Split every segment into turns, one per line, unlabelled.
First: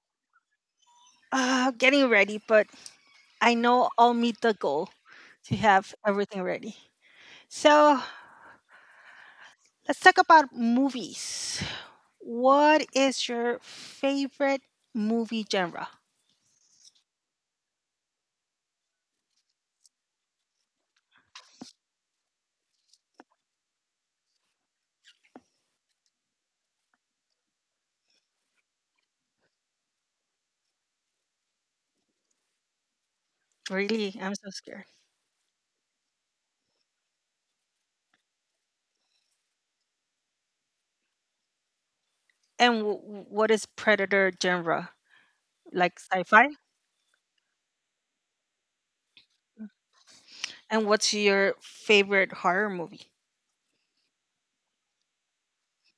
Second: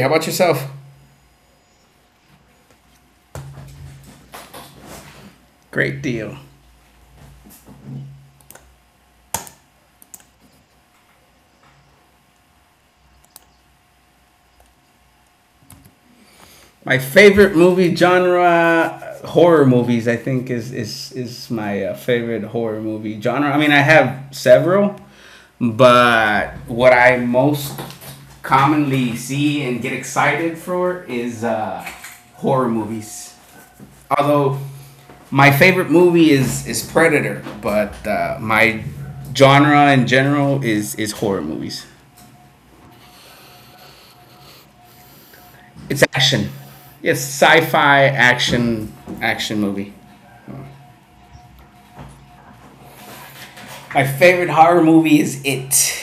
How about yourself?
Getting ready, but I know I'll meet the goal to have
Great deal.
everything ready. So let's talk about movies. What is your favorite movie genre?
My favorite movie genre, horror movies. I think is my favorite horror movie genre. I mean, I have several, but what I most commonly see and get excited for is horror movies.
Really, I'm so
Although
scared.
my favorite movie is Predator, but my genre in general is horror movies.
And what is Predator genre?
It's
Like sci
action.
fi?
It's sci-fi action movie.
And what's your favorite horror movie?
My favorite horror movie is It.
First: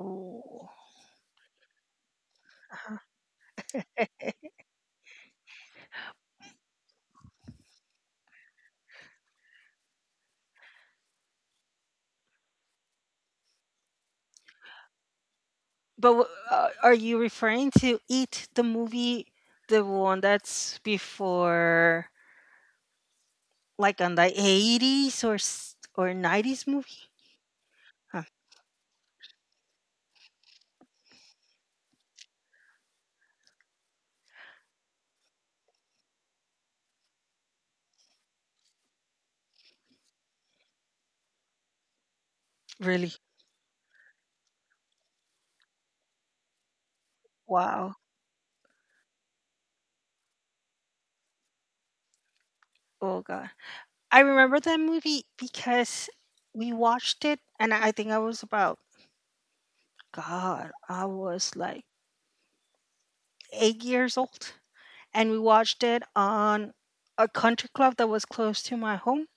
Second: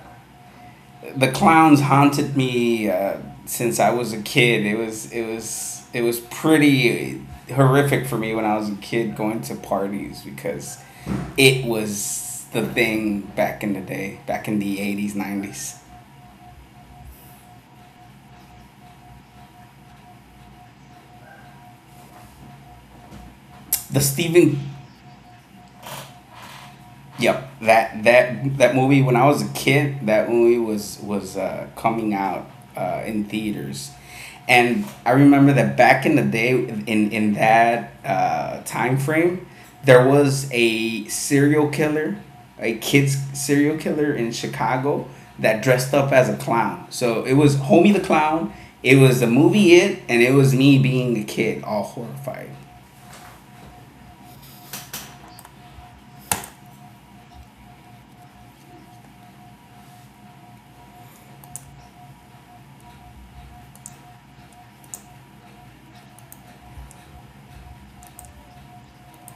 Ooh.
The clowns haunted me since I was a kid. It was pretty horrific for me when I was a kid going to parties because it was the thing back in the day, back in the 80s, 90s.
But are you referring to It, the movie, the one that's before, like
The
on the
Stephen
eighties or or nineties movie?
Yep, that
Huh,
that that movie when I was a kid, that movie was coming out in theaters, and I remember that back in the day in that time frame there was a serial killer, a
really?
kids serial killer in Chicago that dressed up as a clown. So it was Homie
Wow.
the Clown. It was the movie It, and it was me being a kid, all horrified.
Oh god. I remember that movie because we watched it, and I think I was about God, I was like 8 years old, and we watched it on a country club that was close to my home,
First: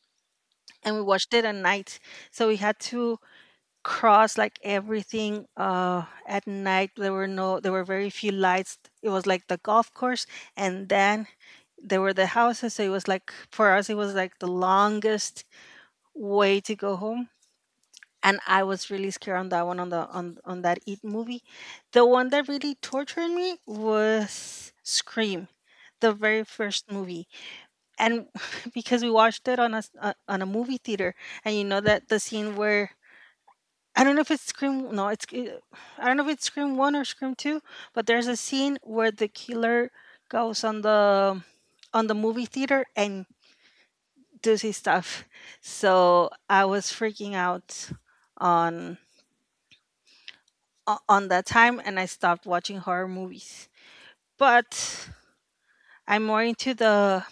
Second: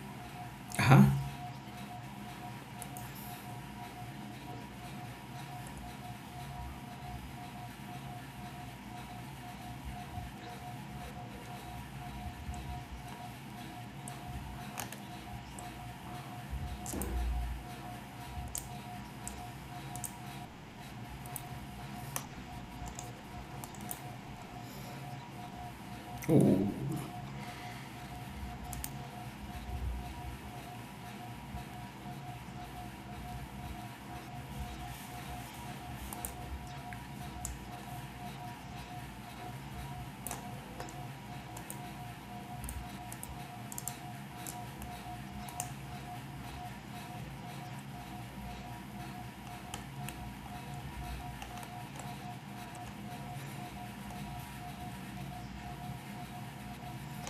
Uh
and
huh.
we watched it at night, so we had to cross like everything at night. There were no there were very few lights. It was like the golf course, and then there were the houses. So it was like for us it was like the longest way to go home, and I was really scared on that one, on that eat movie. The one that really tortured me was Scream, the very
Ooh.
first movie, and because we watched it on on a movie theater, and you know that the scene where I don't know if it's Scream. No, it's. It- I don't know if it's Scream One or Scream Two, but there's a scene where the killer goes on the movie theater and does his stuff. So I was freaking out on on that time, and I stopped watching horror movies. But I'm more into the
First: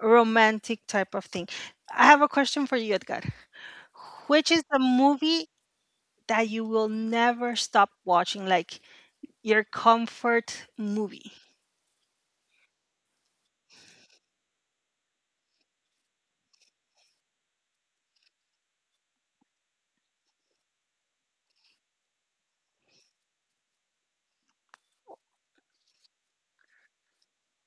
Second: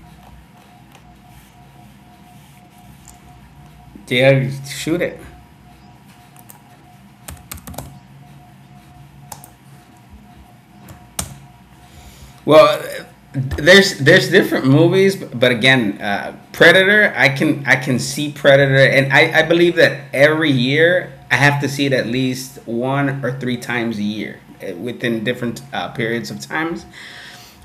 romantic type of thing. I have a question for you, Edgar.
Yeah,
Which is the
shoot it.
movie that you will never stop watching? Like your comfort movie.
Well, there's different movies, but again, Predator. I can see Predator, and I believe that every year I have to see it at least one or three times a year within different periods of times.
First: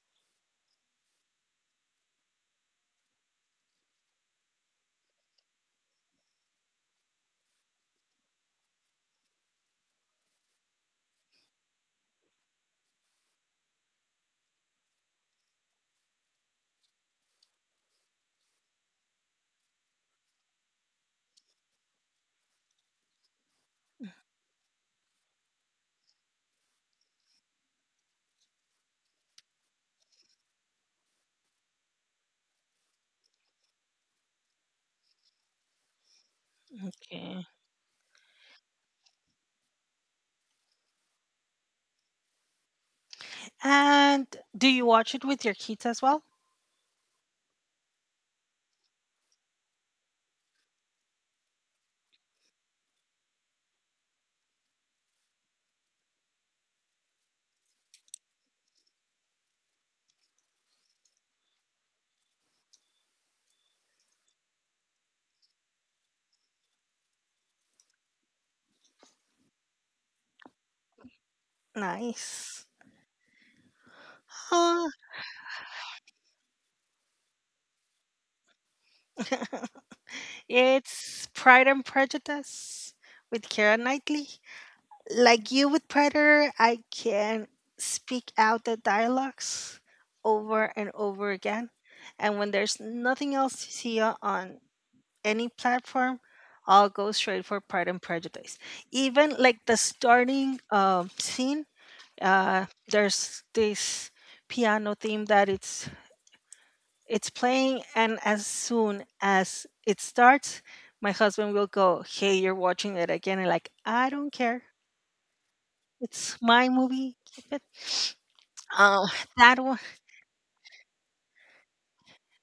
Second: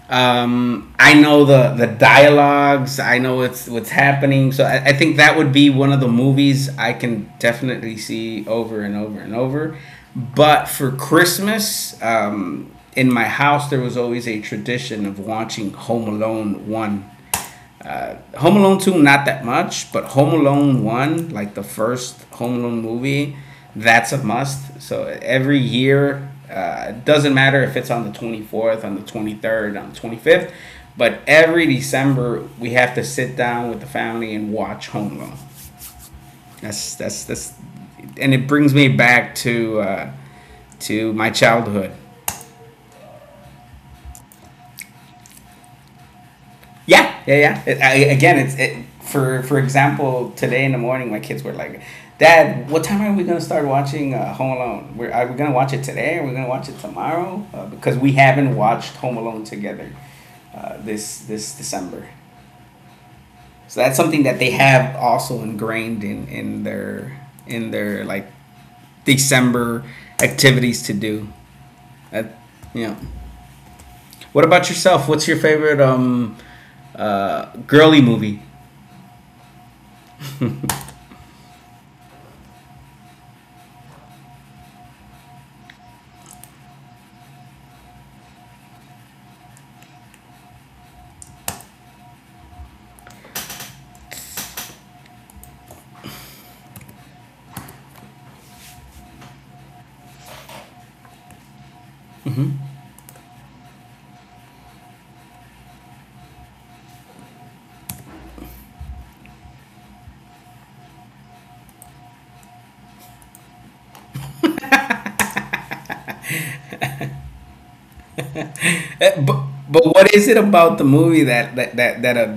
I know the dialogues. I know what's happening. So I think that would be one of the movies I can definitely see over and over and over. But for Christmas, in my house there was always a tradition of watching Home Alone one, Home Alone 2, not that much, but Home Alone 1, like the first Home Alone movie, that's a must. So every year, it doesn't matter if it's on the 24th, on the 23rd, on the 25th, but every December, we have to sit down with the family and watch Home Alone. That's, that's,
Okay.
that's, and it brings me back to my childhood.
And do you watch it with your kids as well?
Yeah, yeah, yeah. Again, for example, today in the morning, my kids were like, "Dad, what time are we gonna start watching Home Alone? Are we gonna watch it today? Are we gonna watch it tomorrow? Because we haven't watched Home Alone together this December." So that's something that they have also ingrained in their in their, like, December activities to do. That,
Nice.
you know. What about
Uh,
yourself? What's your favorite girly movie?
it's Pride and Prejudice with Keira Knightley. Like you with Predator, I can speak out the dialogues over and over again. And when there's nothing else to see on any platform, I'll go straight for Pride and Prejudice. Even like the starting scene, there's this piano theme that it's playing, and as soon as it starts my husband will go, "Hey, you're watching it again," and like I don't care, it's my movie, keep it. um
Uh, But,
that one,
but what is it about the movie that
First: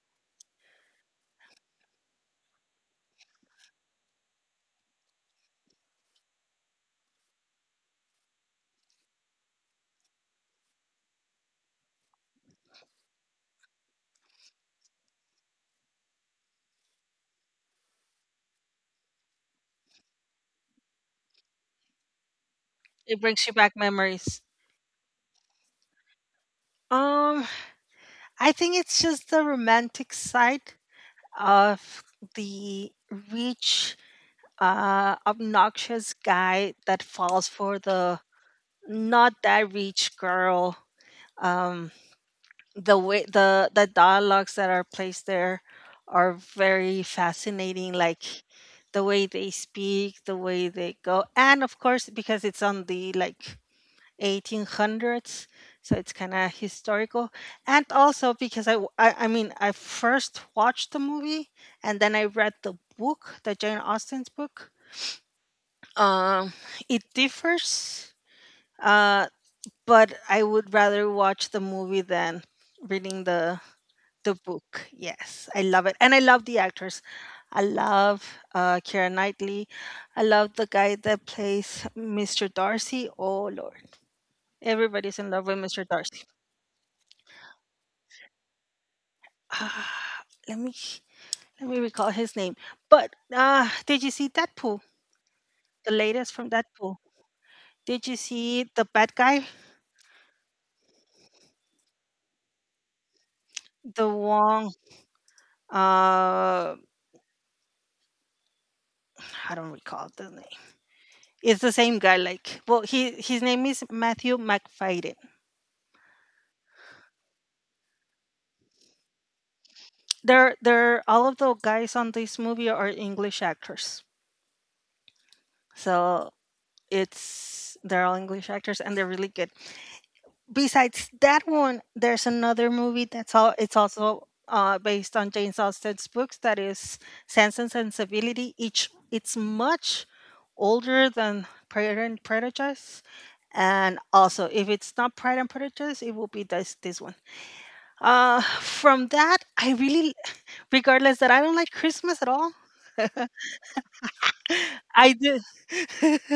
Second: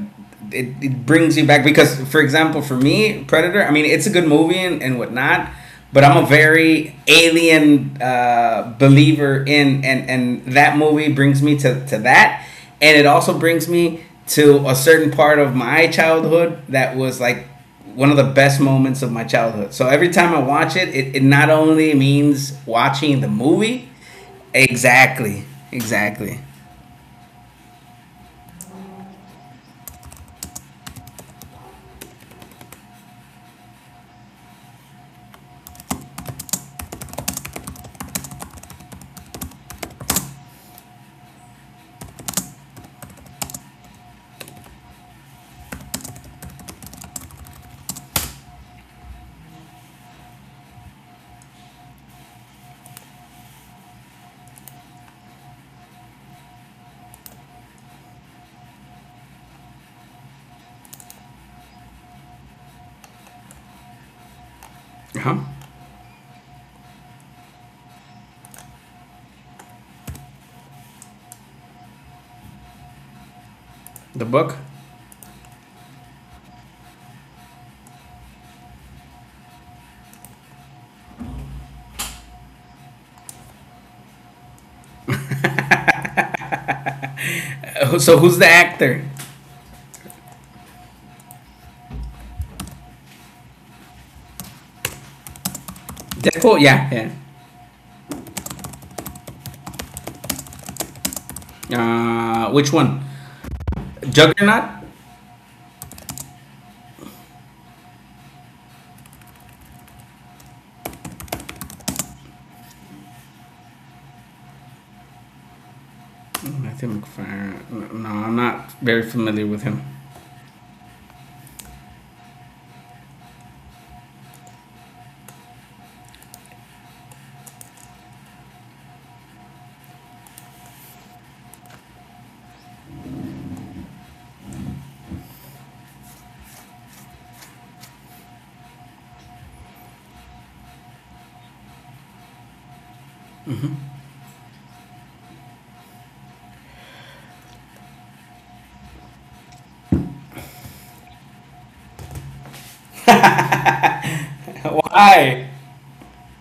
it, it brings you back? Because, for example, for me, Predator. I mean, it's a good movie and whatnot, but I'm a very alien believer in, and that movie brings me to that, and it also brings me to a certain part of my childhood that was like one of the best moments of my childhood. So every time I watch it, it not only means watching
it
the
brings you back
movie.
memories.
Exactly. Exactly.
um I think it's just the romantic side of the rich obnoxious guy that falls for the not that rich girl. um, the way the dialogues that are placed there are very fascinating, like the way they speak, the way they go, and of course because it's on the like 1800s, so it's kind of historical. And also because I mean I first watched the movie and then I read the book, the Jane Austen's book.
Huh?
um it differs, uh but I would rather watch the movie than reading the
The
The
book?
book. Yes, I love it, and I love the actors. I love Keira Knightley. I love the guy that plays Mr. Darcy. Oh Lord, everybody's in love with Mr. Darcy.
So who's the actor?
Ah, let me let me recall his name. But did you see Deadpool? The latest from
Deadpool? Yeah,
Deadpool.
yeah.
Did you see the bad guy?
Which one?
The
Juggernaut?
Wong. Uh, I don't recall the name. It's the same guy. Like, well, he his name is Matthew McFadden.
Matthew McFarlane. No, I'm not very familiar with him.
They're all of the guys on this movie are English actors. So it's they're all English actors and they're really good. Besides that one, there's another movie that's all it's also based on James Austen's books, that is Sense and Sensibility. Each it's much older than Pride and Prejudice. And also, if it's not Pride and Prejudice, it will be this one. From that, I really, regardless that I don't like Christmas at all, I do.
Why?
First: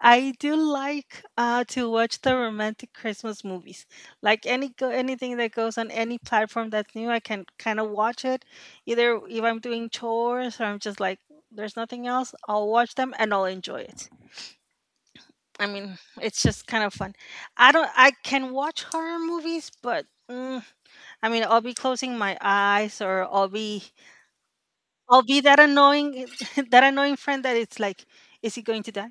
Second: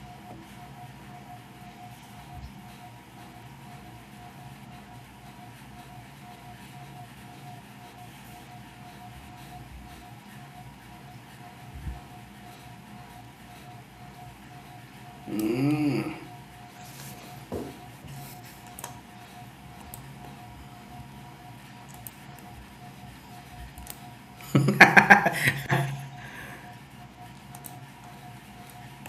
I do like to watch the romantic Christmas movies. Like any go anything that goes on any platform that's new, I can kind of watch it. Either if I'm doing chores or I'm just like there's nothing else, I'll watch them and I'll enjoy it. I mean, it's just kind of fun. I don't I can watch horror movies, but mm, I mean, I'll be closing my eyes, or I'll be that annoying that annoying friend that it's like, is he going to die?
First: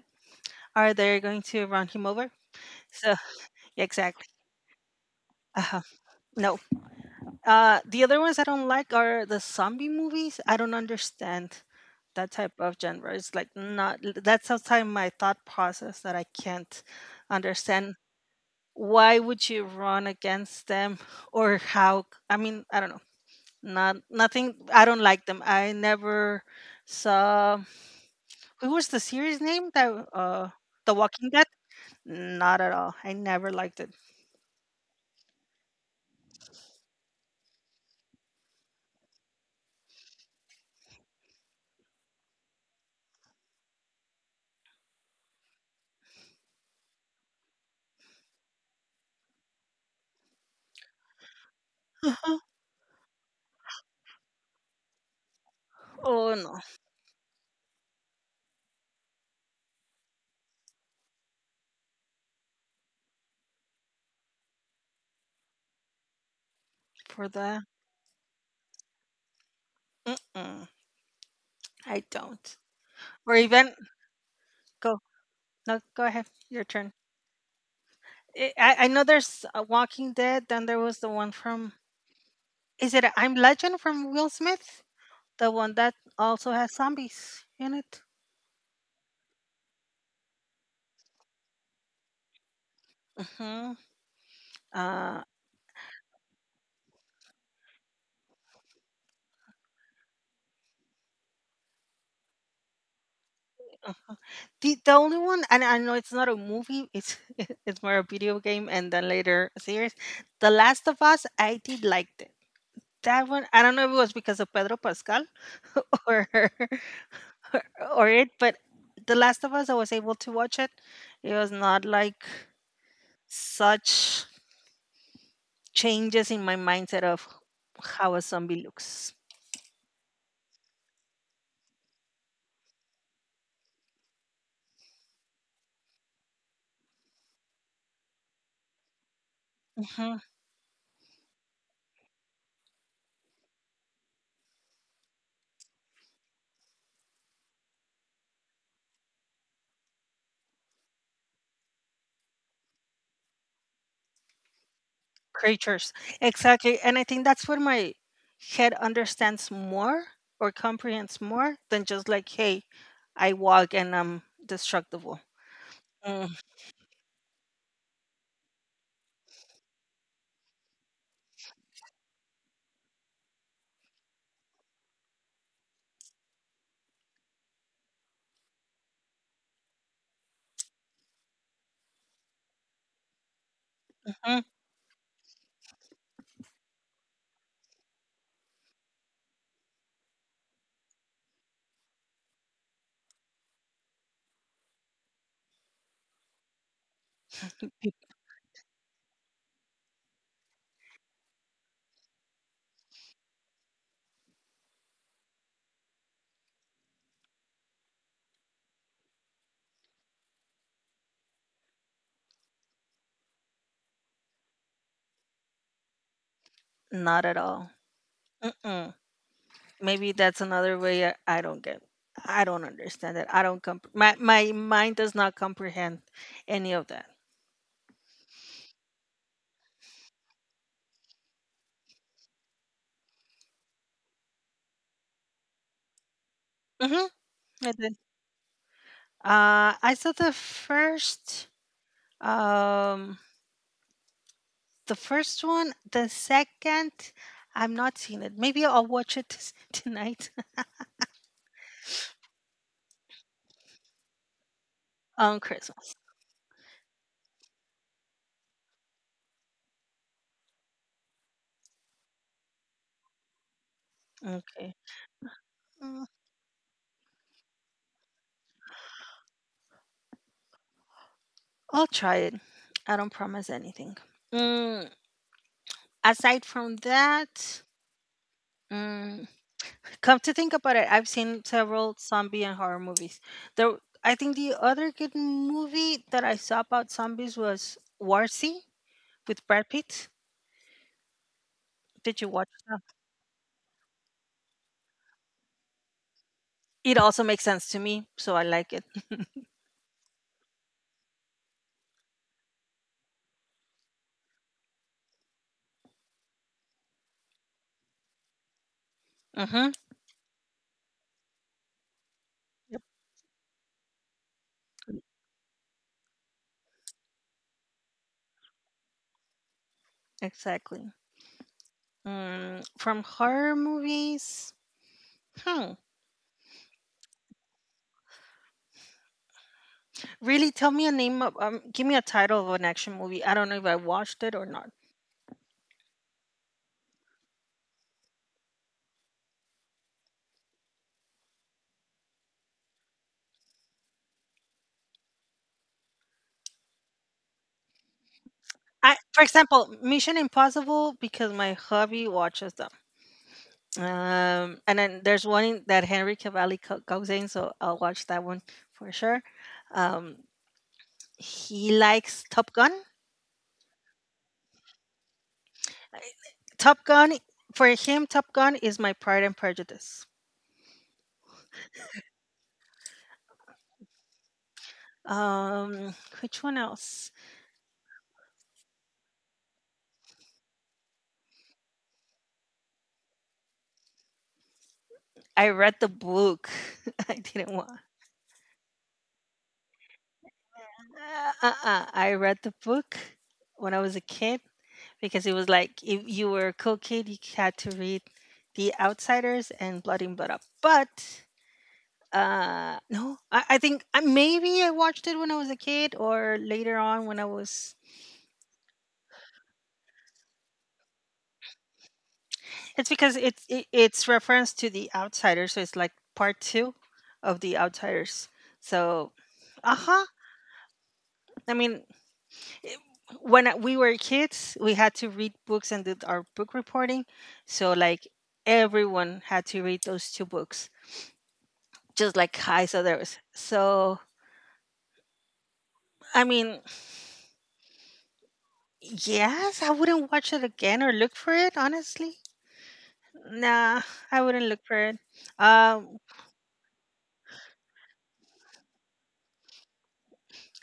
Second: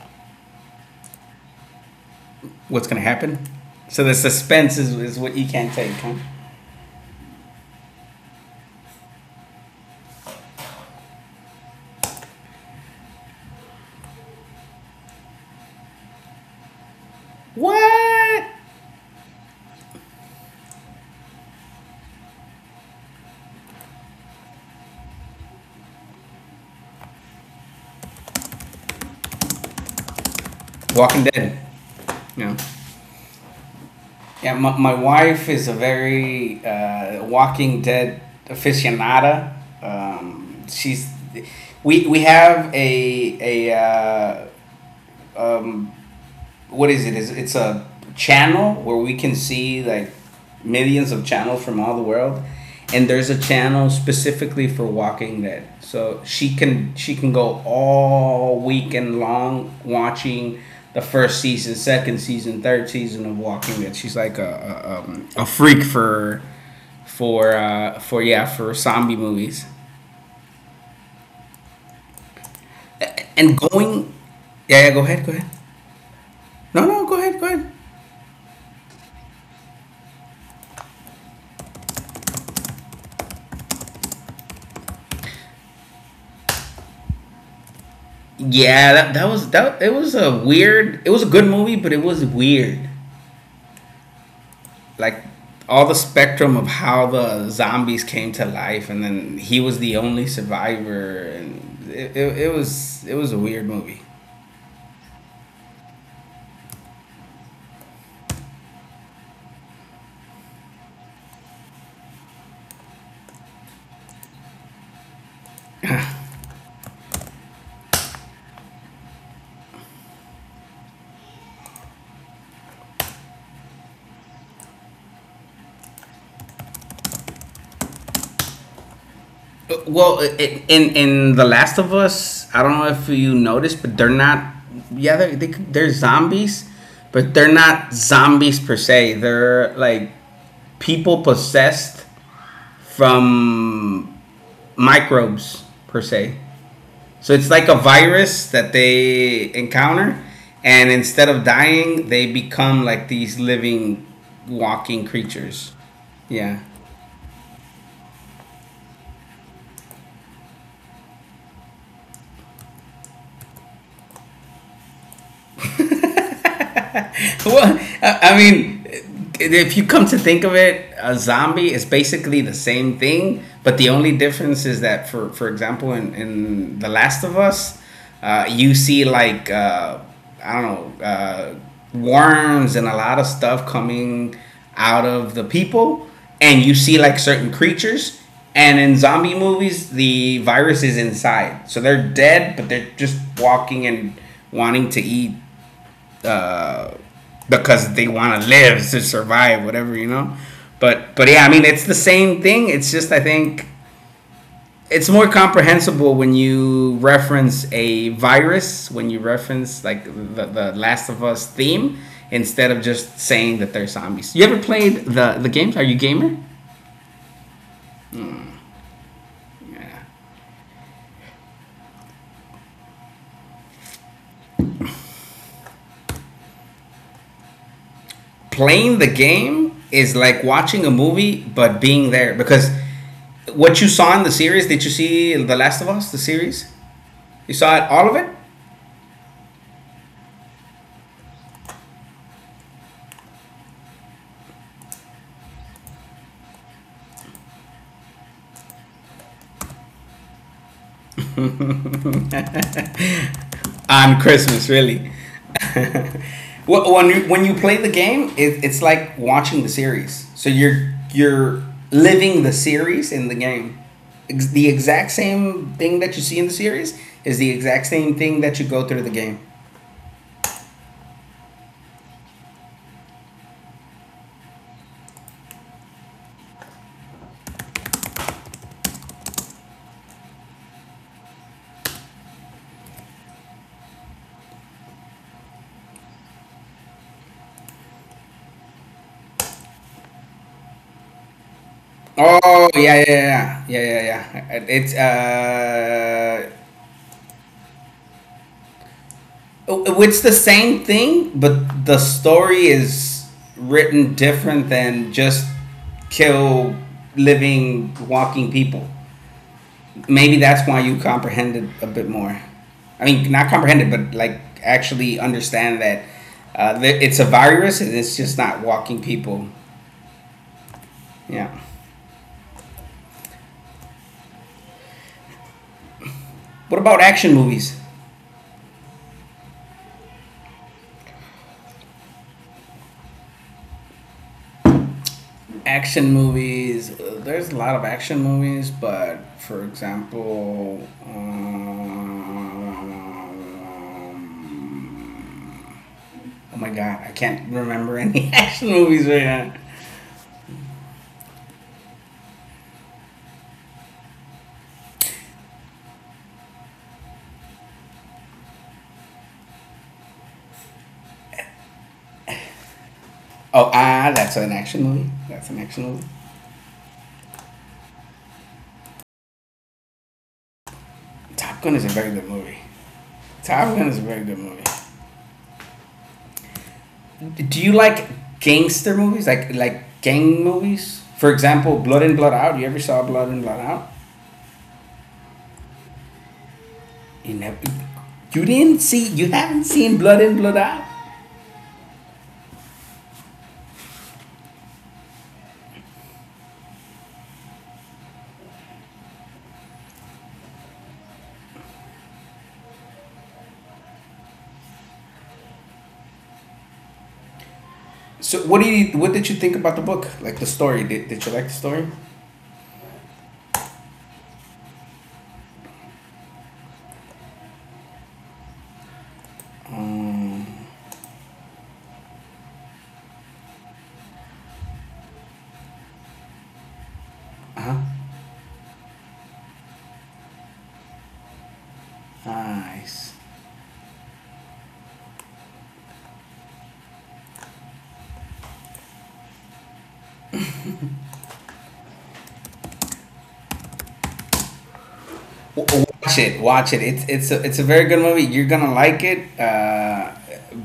Are they going to run him over?
What's gonna
So
happen?
yeah,
So the
exactly.
suspense is what you can't
Uh-huh.
take, huh?
No. The other ones I don't like are the zombie movies. I don't understand that type of genre. It's like not that's outside my thought process that I can't understand.
What?
Why would you run against them, or how? I mean, I don't know. Not nothing. I don't like them. I never saw. What was the series name that? The
Walking
Walking Dead.
Dead. Yeah.
Not at all. I never liked it.
Yeah, my wife is a very Walking Dead aficionada. She's we have a um, what is it? Is it's a channel where we can see like millions of channels from all the world, and there's a channel specifically for Walking Dead. So
Oh
she
no,
can she can go all weekend long watching the first season, second season, third season of Walking Dead. She's like a freak for
for the
yeah, for zombie movies
mm-mm, I don't. Or
and
even
going. Yeah, yeah, go
go
ahead, go ahead.
no, go ahead, your
No,
turn.
no, go ahead, go ahead.
I know there's a Walking Dead. Then there was the one from is it I'm Legend from Will Smith, the one that also has zombies in it.
Yeah, that was that. It was a weird. It was a good movie, but it was weird.
Hmm. Uh,
Like all the spectrum of how the zombies came to life, and then he was the only survivor, and it, it was a weird movie.
the only one, and I know it's not a movie. It's it's more a video game, and then later a series. The Last of Us, I did like it. That one, I don't know if it was because of Pedro Pascal or or it, but The Last of Us, I was able to watch it. It was not like such changes in my mindset of how a zombie looks.
Well, in The Last of Us, I don't know if you noticed, but they're not. Yeah, they're zombies, but they're not zombies per se. They're like
Hmm.
people possessed from microbes per se. So it's like a virus that they encounter, and instead of dying, they become like these living, walking creatures.
Creatures.
Yeah.
Exactly. And I think that's where my head understands more or comprehends more than just like, hey, I walk and I'm destructible. Hmm.
Well, I mean, if you come to think of it, a zombie is basically the same thing, but the only difference is that, for example, in The Last of Us, you see like I don't know worms and a lot of stuff coming out of the people, and you see like certain creatures. And in zombie movies, the virus is inside, so they're dead, but they're just walking and wanting to eat uh, because they want to live to survive, whatever, you know. But yeah, I mean it's the same thing. It's just I think it's more comprehensible when you reference a virus, when you reference like the Last of Us theme instead of just saying that they're zombies. You ever played the games? Are you a gamer?
Not at all. Mm-mm. Maybe that's another way I don't get I don't understand it. I don't my my mind does not comprehend any of that.
Playing the game is like watching a movie but being there because what you saw in the series. Did you see the Last of Us the series?
Mhm.
You
I
saw it
did.
all of it.
Uh, I saw um the first one, the second I'm not seeing it. Maybe I'll watch it tonight.
On Christmas, really.
On Christmas.
When when you play the game, it's like watching the series. So you're living the series in the game. The
Okay.
exact same thing
Mm,
that you see in the series is the exact same thing that you go through the game.
I'll try it. I don't promise anything. Mm, aside from that, mm, come to think about it, I've seen several zombie and horror movies. There, I think the other good movie that I saw about zombies was Warzy with Brad Pitt. Did you watch
Oh
that?
yeah yeah yeah yeah yeah yeah yeah. It's
It also makes sense to me, so I like it.
oh, it's the same thing, but the story is written different than just kill living walking people.
Mm-hmm.
Maybe that's why you comprehended a bit more.
Yep.
I mean, not comprehended, but like actually understand that that it's a virus and it's just not walking people.
Exactly.
Yeah.
Mm, from horror movies, hmm.
What about action movies?
Really, tell me a name of, give me a title of an action movie. I don't know if I watched it or not.
Action movies. There's a lot of action movies, but for example, oh my god, I can't remember any action
I,
movies right
for
now.
example, Mission Impossible, because my hubby watches them. And then there's one that Henry Cavalli goes in, so I'll watch that one for sure. Um, he likes Top Gun.
Oh, ah, that's an action movie. That's an action
I-
movie.
Top Gun for him, Top Gun is my Pride and Prejudice.
Top Gun is a very good movie. Top Gun is a very good movie.
Um, which one else?
Do you like gangster movies, like gang movies? For example, Blood and Blood Out. You ever saw Blood and Blood Out?
I read the book. I
You never.
didn't want.
You didn't see. You haven't seen Blood and Blood Out.
Uh-uh. I read the book when I was a kid because it was like if you were a cool kid, you had to read The Outsiders and Blood in Blood Up. But uh, no, I think I, maybe I watched it when I was a kid or later on when I was.
So what do you, what did you think about the book? Like the story? Did you like the story?
It's because it's reference to The Outsiders, so it's like part two of The Outsiders. So, uh huh. I mean, we were kids, we had to read books and did our book reporting.
Uh huh.
So like everyone had to read those two books, just like Kai's
Nice.
others. So I mean, yes, I wouldn't watch it again or look for it honestly. Nah, I wouldn't look for it. Um,
Watch it. Watch it. It's a very good movie. You're gonna like it.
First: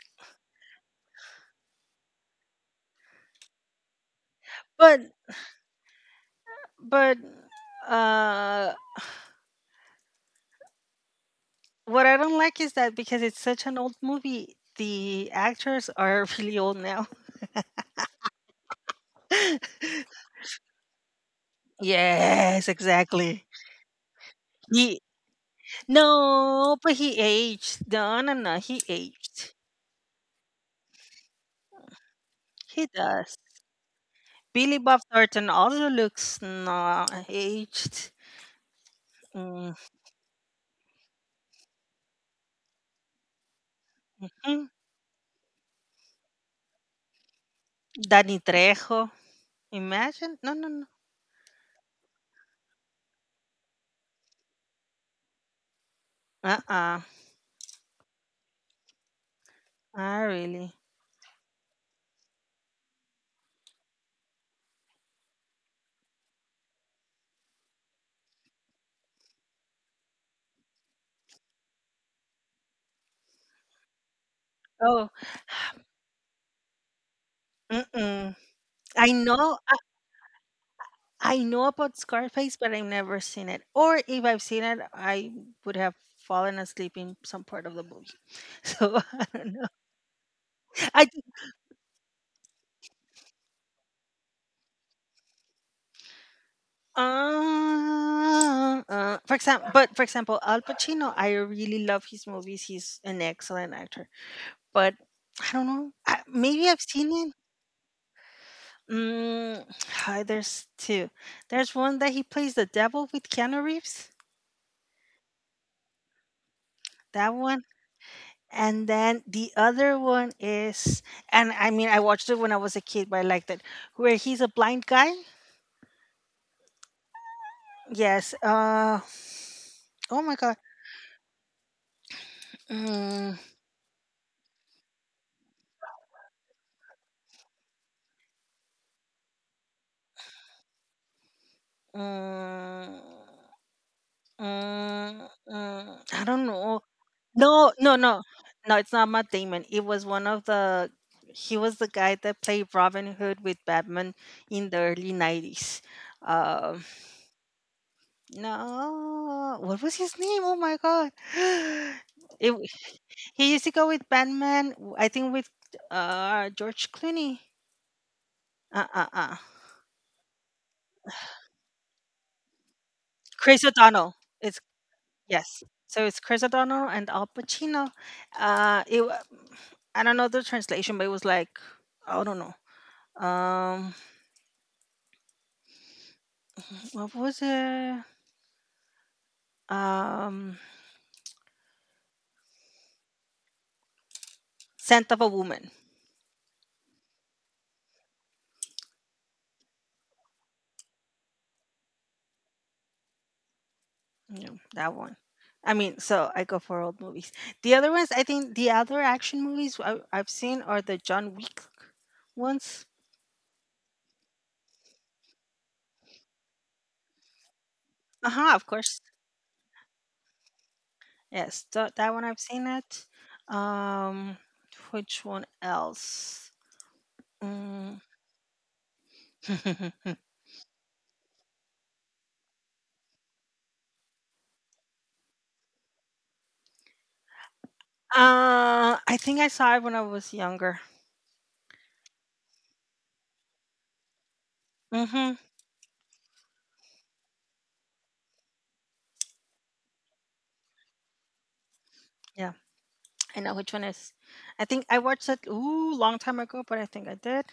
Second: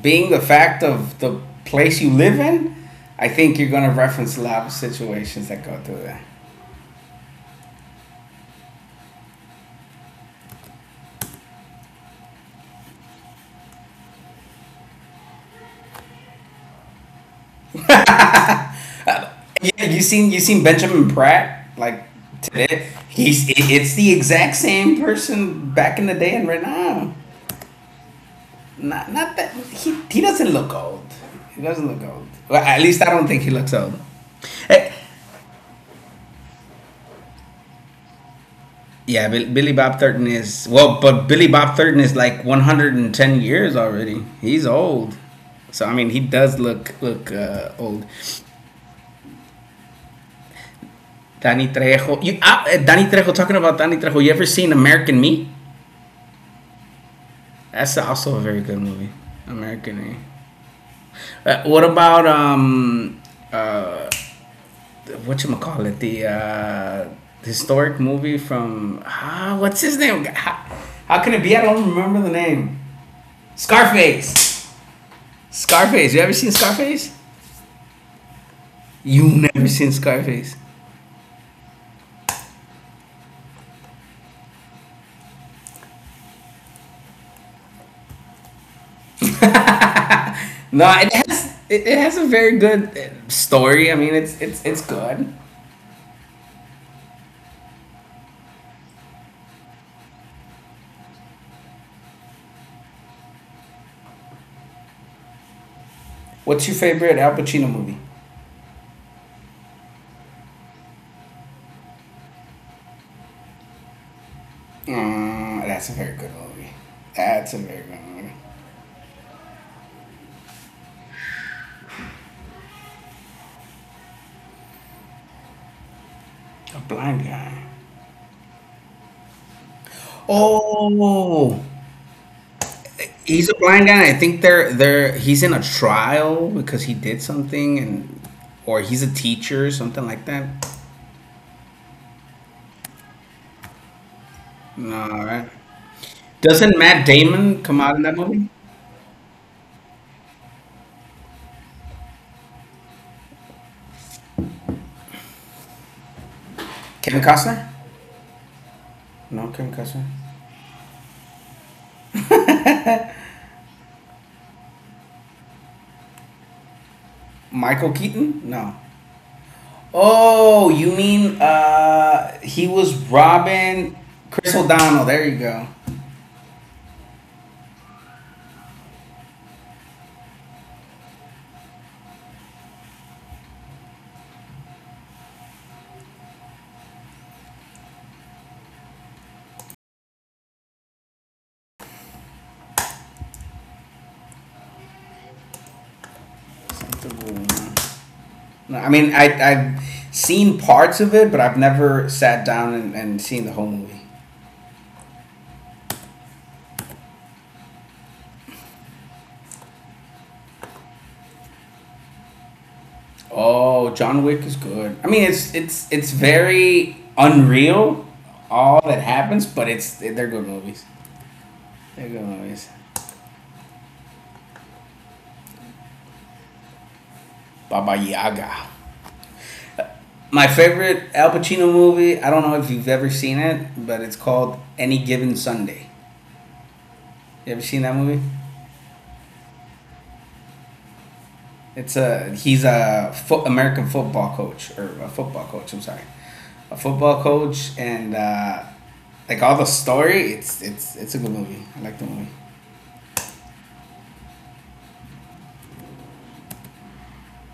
Being the fact of the place you live in, I think you're gonna reference a lot of
but
situations that go through that.
but uh, what I don't like is that because it's such an old movie, the actors are really old now.
Yeah, you seen you seen Benjamin Pratt like
Yes,
today.
exactly.
It's the exact
He
same person back in the day and right
no, but
now.
he aged. No, no, no, he
Not
aged.
that he doesn't look old. He doesn't look old. Well, at
He
least I don't
does.
think he looks old.
Billy
Eh,
Bob Thornton also looks not aged. Hmm.
Billy Bob Thornton is well, but Billy Bob Thornton is like 110 years already. He's old. So I mean, he does look old.
Danny Trejo. Imagine? No, no, no.
Danny Trejo. Danny Trejo. Talking about Danny Trejo. You ever seen American Me?
Uh-uh.
That's also a very good movie.
Ah,
American.
really?
Eh? What about uh what you call it, the historic movie from, ah, what's his name? How can it be? I don't remember the name. Scarface.
Oh,
Scarface. You ever seen Scarface?
mm-mm. I
You
know
never seen Scarface.
I know about Scarface, but I've never seen it. Or if I've seen it, I would have fallen asleep in some part of the movie. So I don't know.
No,
I ju-
it, it has a very good story. I mean, it's it's good.
for example, but for example, Al Pacino, I really love his movies. He's an excellent actor. But I don't know. Maybe
What's
I've
your
seen
favorite
it.
Al Pacino movie?
Mm, there's two. There's one that he plays the devil with Keanu Reeves.
Mm, that's a very good movie.
That
That's a
one.
very good movie.
And then the other one is, and I mean, I watched it when I was a kid, but I liked it, where he's a blind guy.
A blind guy.
Yes. Oh my god.
Oh,
Mm,
he's a blind guy. And I think they're he's in a trial because he did something, and or he's a teacher or something like that.
mm,
No, all
mm,
right.
mm, I don't
Doesn't
know.
Matt Damon
No,
come out
no,
in that
no,
movie?
no. It's not Matt Damon. It was one of the. He was the guy that played Robin Hood with Batman in the early 90s. Um.
Kevin Costner? No,
No.
Kevin
What was
Costner.
his name? Oh my God. It He used to go with Batman. I think with George Clooney.
Michael Keaton? No.
Uh uh uh.
Oh, you mean he was
Chris
robbing
O'Donnell.
Chris
It's
O'Donnell. There you
Yes.
go.
So it's Chris O'Donnell and Al Pacino. Uh, it wa- I don't know the translation, but it was like I don't know. Um, what was it? Um, Scent of a Woman.
Something wrong. I mean, I've seen parts of it, but I've never sat down and seen the whole movie.
Yeah, that one. I mean, so I go for old movies. The other ones, I think the other action movies I've seen are the John Wick ones.
Oh, John Wick is good. I mean, it's it's very unreal,
Uh huh. Of
all
course.
that happens, but it's they're good movies.
Yes, tha-
They're
that
good
one I've
movies.
seen it. Um, which one else?
Baba
Mm.
Yaga.
uh,
My favorite Al Pacino movie. I don't know if you've ever seen it, but it's called Any Given Sunday. You ever seen that movie?
I think I saw it when I was younger.
It's a he's a fo- American football coach or a
Mm-hmm.
football coach. I'm sorry, a football coach, and like all the story. It's a good movie. I like the movie.
Yeah, I know which one is. I think I watched it ooh long time ago, but I think I did.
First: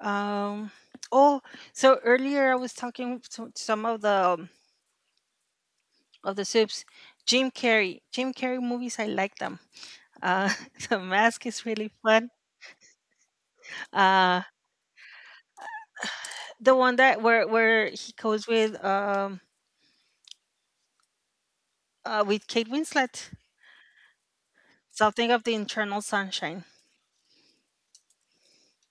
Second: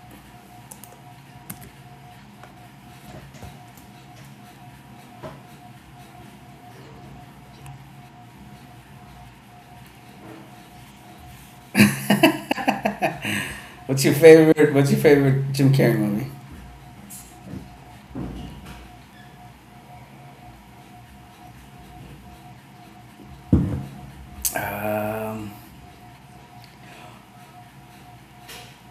Um, oh, so earlier I was talking to some of the soups. Jim Carrey movies, I like them. Uh, the Mask is really fun. Uh,
What's your favorite Jim Carrey movie?
The one that where he goes with Kate Winslet. Something of
Um,
the Internal Sunshine.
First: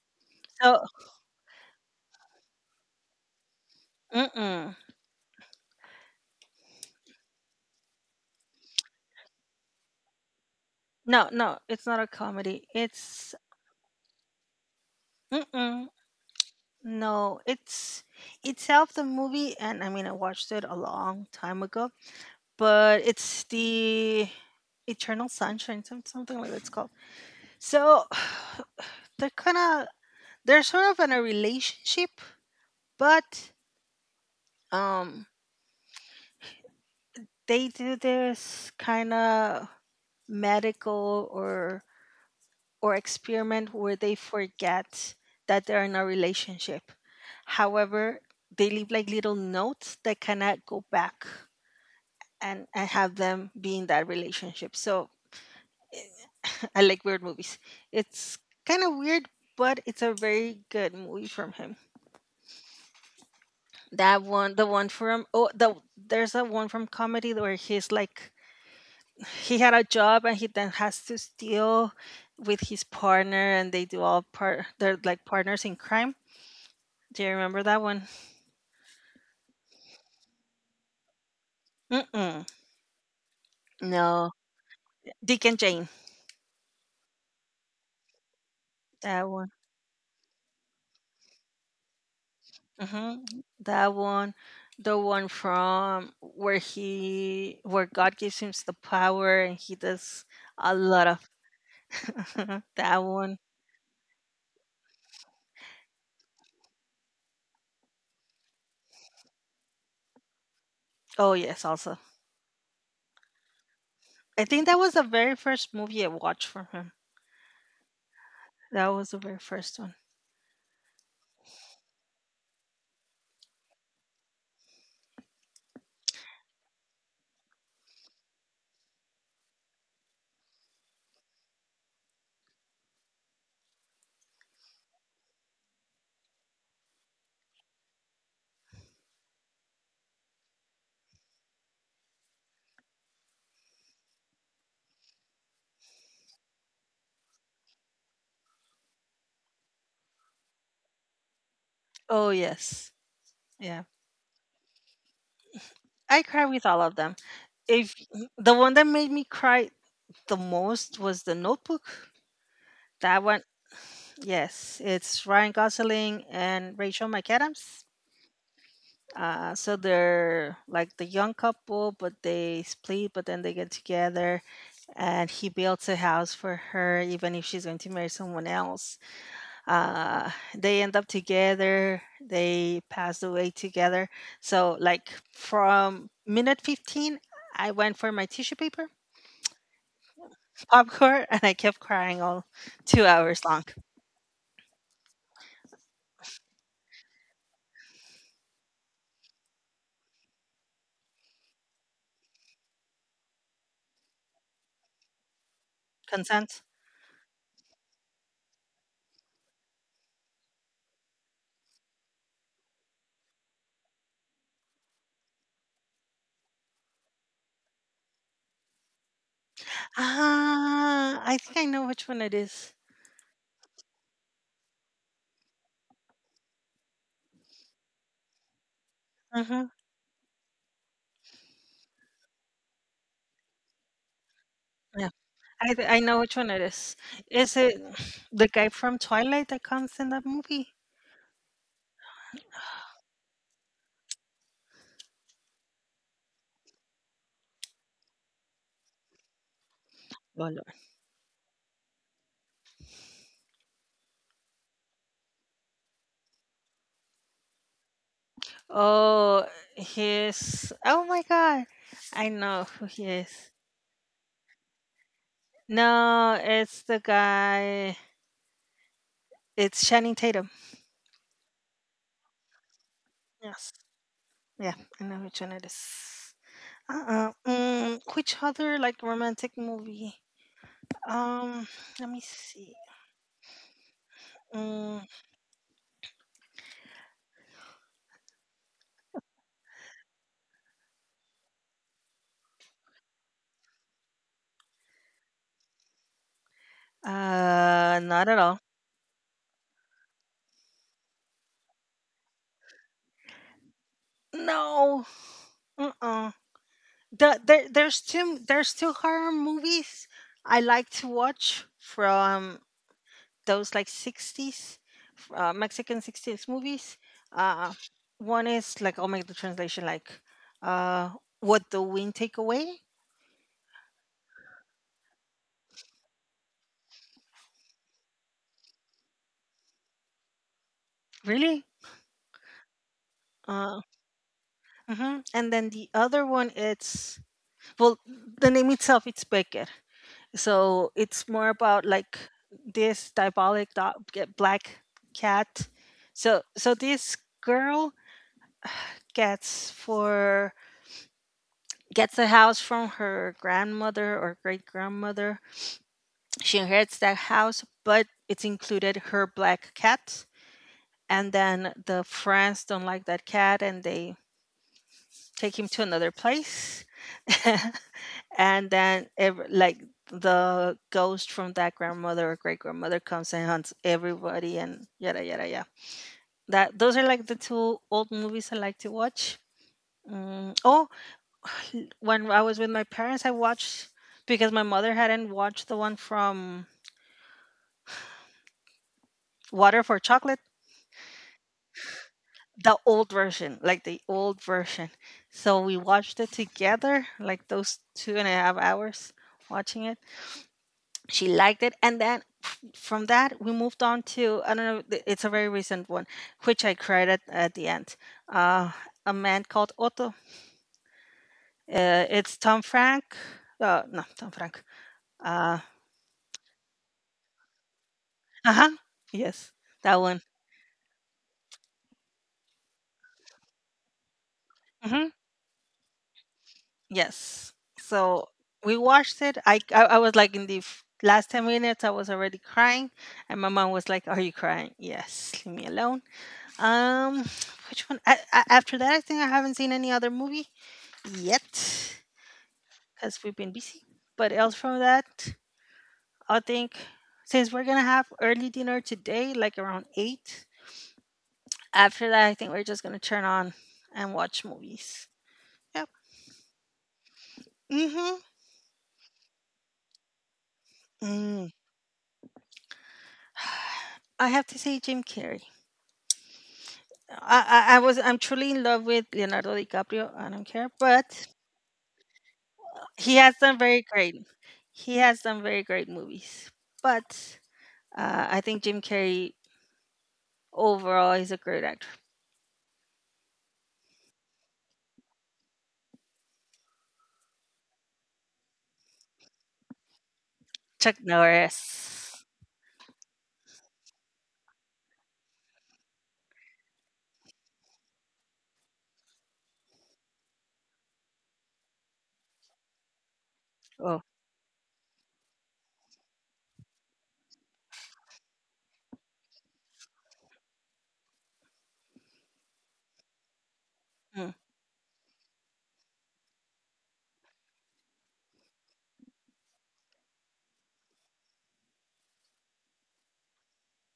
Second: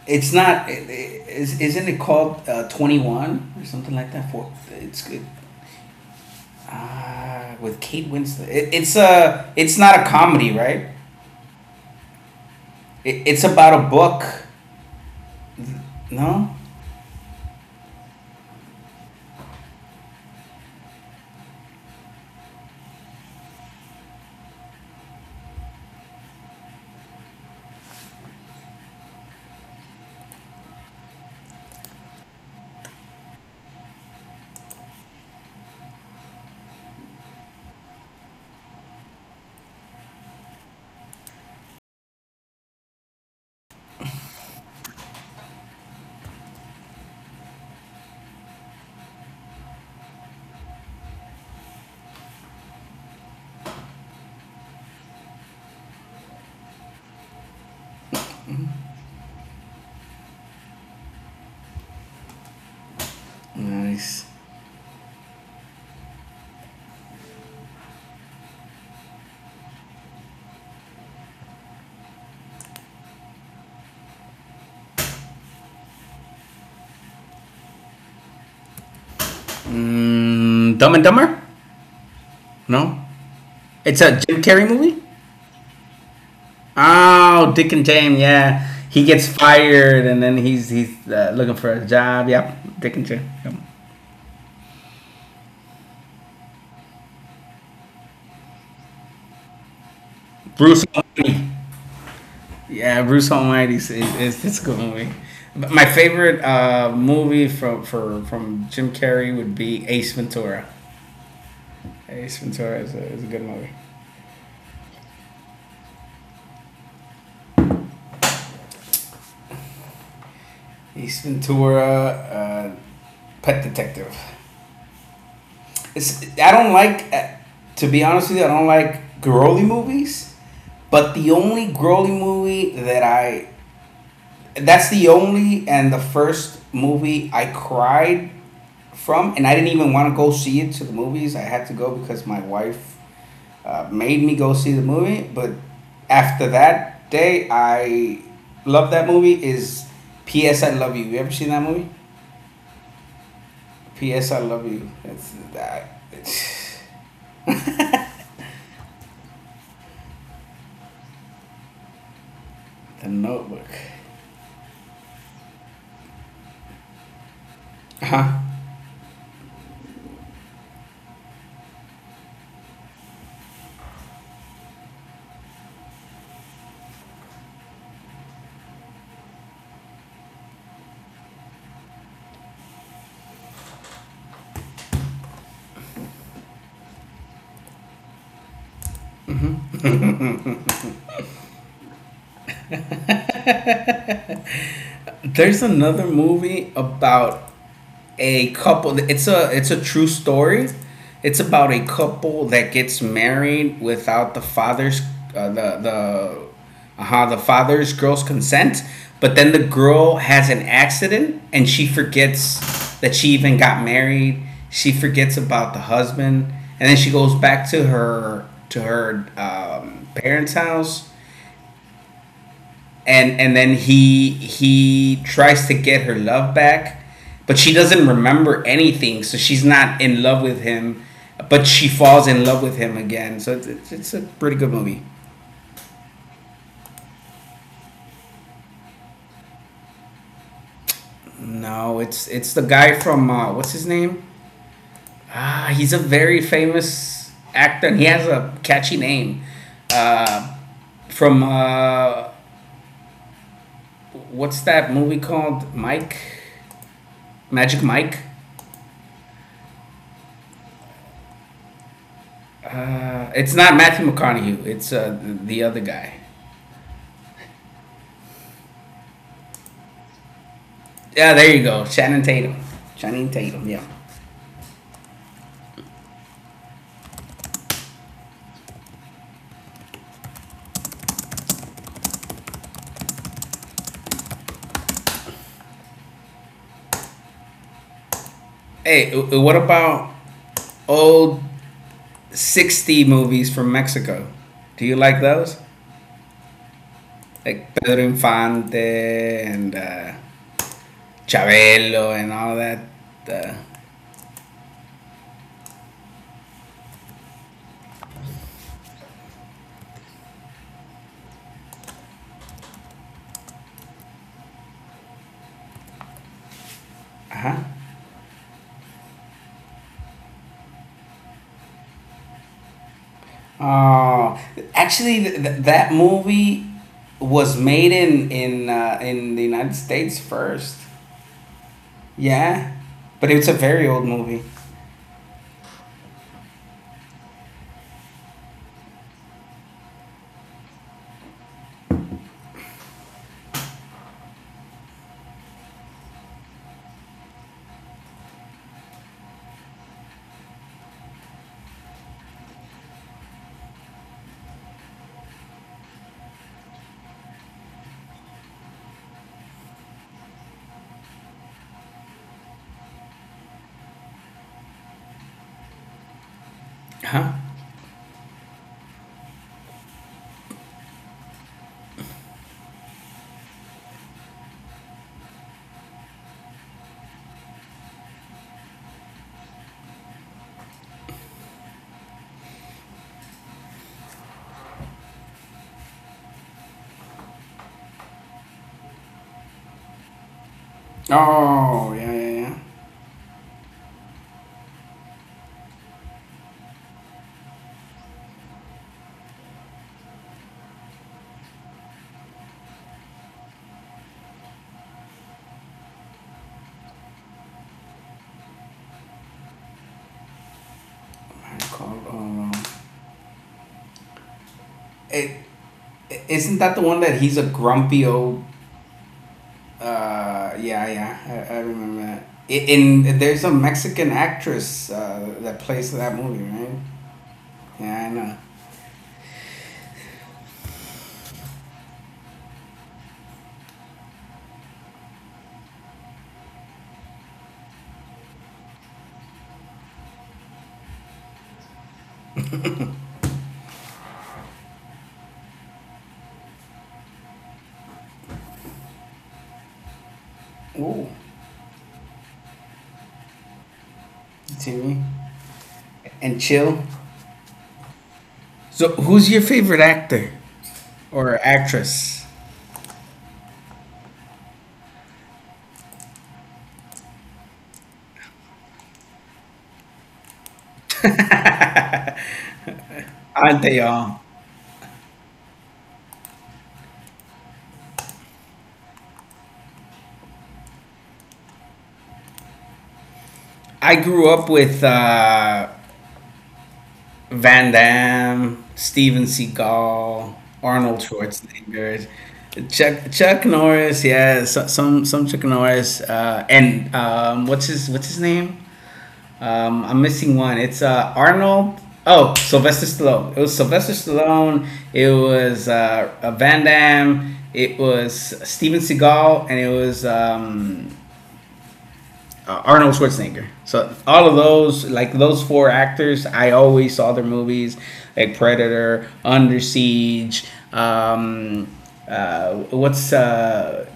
it's not.
So
It, is Isn't it called 21 or something like that? For
mm-mm.
it's good. With Kate Winslet. It, it's a. It's not a comedy, right?
No, no, it's not a comedy.
It,
It's
it's about a book.
Mm-mm.
No.
No, it's itself the movie, and I mean I watched it a long time ago, but it's the Eternal Sunshine, something like that's called. So they're kind of they're sort of in a relationship, but um they do this kind of medical or experiment where they forget that they're in a relationship. However, they leave like little notes that cannot go back and have them be in that relationship. So I like weird movies. It's kind of weird, but it's a very good movie from him.
Nice.
That one, the one from oh, there's a one from comedy where he's like he had a job and he then has to steal with his partner and they do all part they're like partners in crime. Do you remember that one?
Mm, Dumb and Dumber?
Mm-mm.
No, it's a
No,
Jim Carrey movie.
Dick and Jane.
Oh, Dick and Jane. Yeah, he gets
That one.
fired and then he's looking for a job. Yep, Dick and
Hmm.
Jane. Yep.
That one, the one from where God gives him the power and he does a
Bruce.
lot of.
Yeah,
That
Bruce
one.
Almighty is it's a good movie. But my favorite movie from Jim Carrey would be Ace Ventura.
Oh, yes, also
Ace Ventura is a good movie.
I think that was the very first movie I watched from him. That was the very first one.
Ace Ventura, uh, Pet Detective. It's I don't like to be honest with you, I don't like girly movies. But the only girly movie that I that's the only and the first movie I cried from, and I didn't even want to go see it to the movies. I had to go because my wife made me go see the movie. But after that day, I love that movie. Is P.S. I Love You. You ever seen that movie?
Oh, yes, yeah,
P.S. I Love You.
I cry with all of them. If The one that made me cry the most was The Notebook.
The
That one,
Notebook.
yes, it's Ryan Gosling and Rachel McAdams.
Huh.
So they're like the young couple, but they split, but then they get together, and he builds a house for her, even if she's going to marry someone else. Uh, they end up together, they pass away together. So, like, from minute 15, I went for my tissue paper popcorn and I kept crying all 2 hours long.
There's another movie about a couple. It's a true story. It's about a couple that gets married without uh, the
Consent?
the father's girl's consent. But then the girl has an accident and she forgets that she even got married. She forgets about the husband, and then she goes back to her parents' house
Ah, I think I know which one it is.
and then he tries to get her love back, but she doesn't remember anything, so she's
Mm-hmm.
not in love with him, but she falls in love with him again, so it's a pretty good movie.
Yeah, I know which one it is. Is it the guy from Twilight that comes in that movie?
No, it's it's the guy from what's his name, ah, he's a very famous actor and he has a catchy name,
Oh,
uh,
Lord.
from what's that movie called, mike, magic mike.
Oh, he's. Oh my God, I know who he is.
It's not Matthew McConaughey. It's the other guy.
No, it's the guy. It's Channing Tatum.
Yeah, there you go. Shannon Tatum. Shannon Tatum.
Yes.
Yeah.
Yeah, I know which one it is. Uh-uh. Mm, which other like romantic movie? Um, let me see. Mm,
Hey, what about old 60 movies from Mexico? Do you like those? Like Pedro
not at all.
Infante and Chabelo and all that. Uh
No. Uh-uh. There's two horror movies I like to watch from those like 60s Mexican 60s movies.
huh.
Uh, one is like I'll make the translation like uh What the Wind Take Away.
Oh, actually, that movie was made in in the United States first.
Really?
Yeah, but it's a
Uh,
very old movie.
mhm. And then the other one, it's well, the name itself, it's Becker. So it's more about like this diabolic dog, black cat. so this girl gets for gets a house from her grandmother or great grandmother. She inherits that house, but it's included her black cat. And then the friends don't like that cat and they take him to another place.
Huh?
And then every, like, the ghost from that grandmother or great grandmother comes and hunts everybody and yada yada yada. That Those are like the two old movies I like to watch. Oh, when I was with my parents, I watched, because my mother hadn't watched the one from Water for Chocolate,
Oh, yeah, yeah, yeah.
the old version, like the old version. So we watched it together like those 2.5 hours watching it. She liked it, and then from that we moved on to I don't know, it's a very recent one, which I cried at the end. uh, a Man Called Otto.
I call.
It's Tom Frank. No, Tom Frank.
It,
uh,
isn't that the one that he's a grumpy old?
uh-huh. Yes, that one.
Yeah, yeah, I remember that. In there's a Mexican actress
Hmm.
that plays that movie, right?
Yes. So
Yeah,
we watched it. I was like in the last 10 minutes, I was already crying. And my mom was like, are you crying? Yes, leave me alone. um which one? After that, I think I haven't seen any other movie yet, because we've been busy. But else from that, I think, since we're gonna have early dinner today, like around 8.
I know. Ooh,
After that, I think we're just gonna turn on and watch
Timmy
movies. Yep.
and chill.
Mm-hmm.
So, who's your favorite actor or
Mm.
actress?
I have to say Jim Carrey. I'm truly in love with Leonardo DiCaprio. I don't care, but he has done
Aren't they
very
all?
great. He has done very great movies. But I think Jim Carrey overall is a great actor.
I grew up with Van Damme, Steven Seagal,
Chuck
Arnold Schwarzenegger,
Norris.
Chuck Norris. Yeah, so, some Chuck Norris. And what's his name? I'm missing one. It's Arnold. Oh, Sylvester Stallone. It was Sylvester
Oh.
Stallone. It was Van Damme. It was Steven Seagal, and it was Arnold Schwarzenegger. So all
Mm.
of those, like those four actors, I always saw their movies, like Predator, Under Siege. Um, what's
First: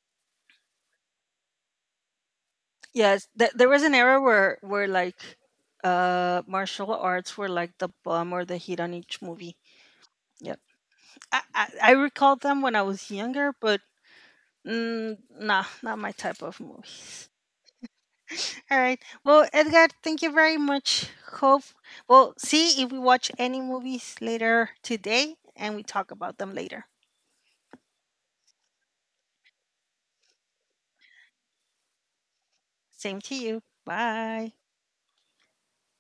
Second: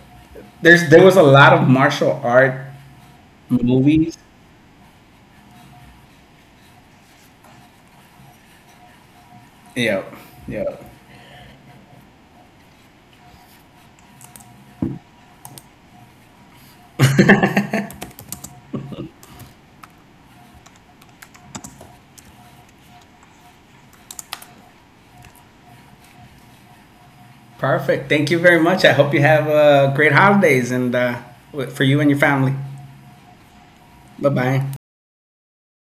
there's there was a lot of martial art
Yes, there was an
movies.
era where like martial arts were like the bomb or the hit on each movie.
Yeah,
Yep.
yeah.
I recall them when I was younger, but nah, not my type of movies. All right. Well, Edgar, thank you very much. Hope we'll see if we watch any movies later today and we talk about them later.
Perfect. Thank you very much. I hope you have great holidays and for you and your family.
Same to you.
Bye
Bye.
bye.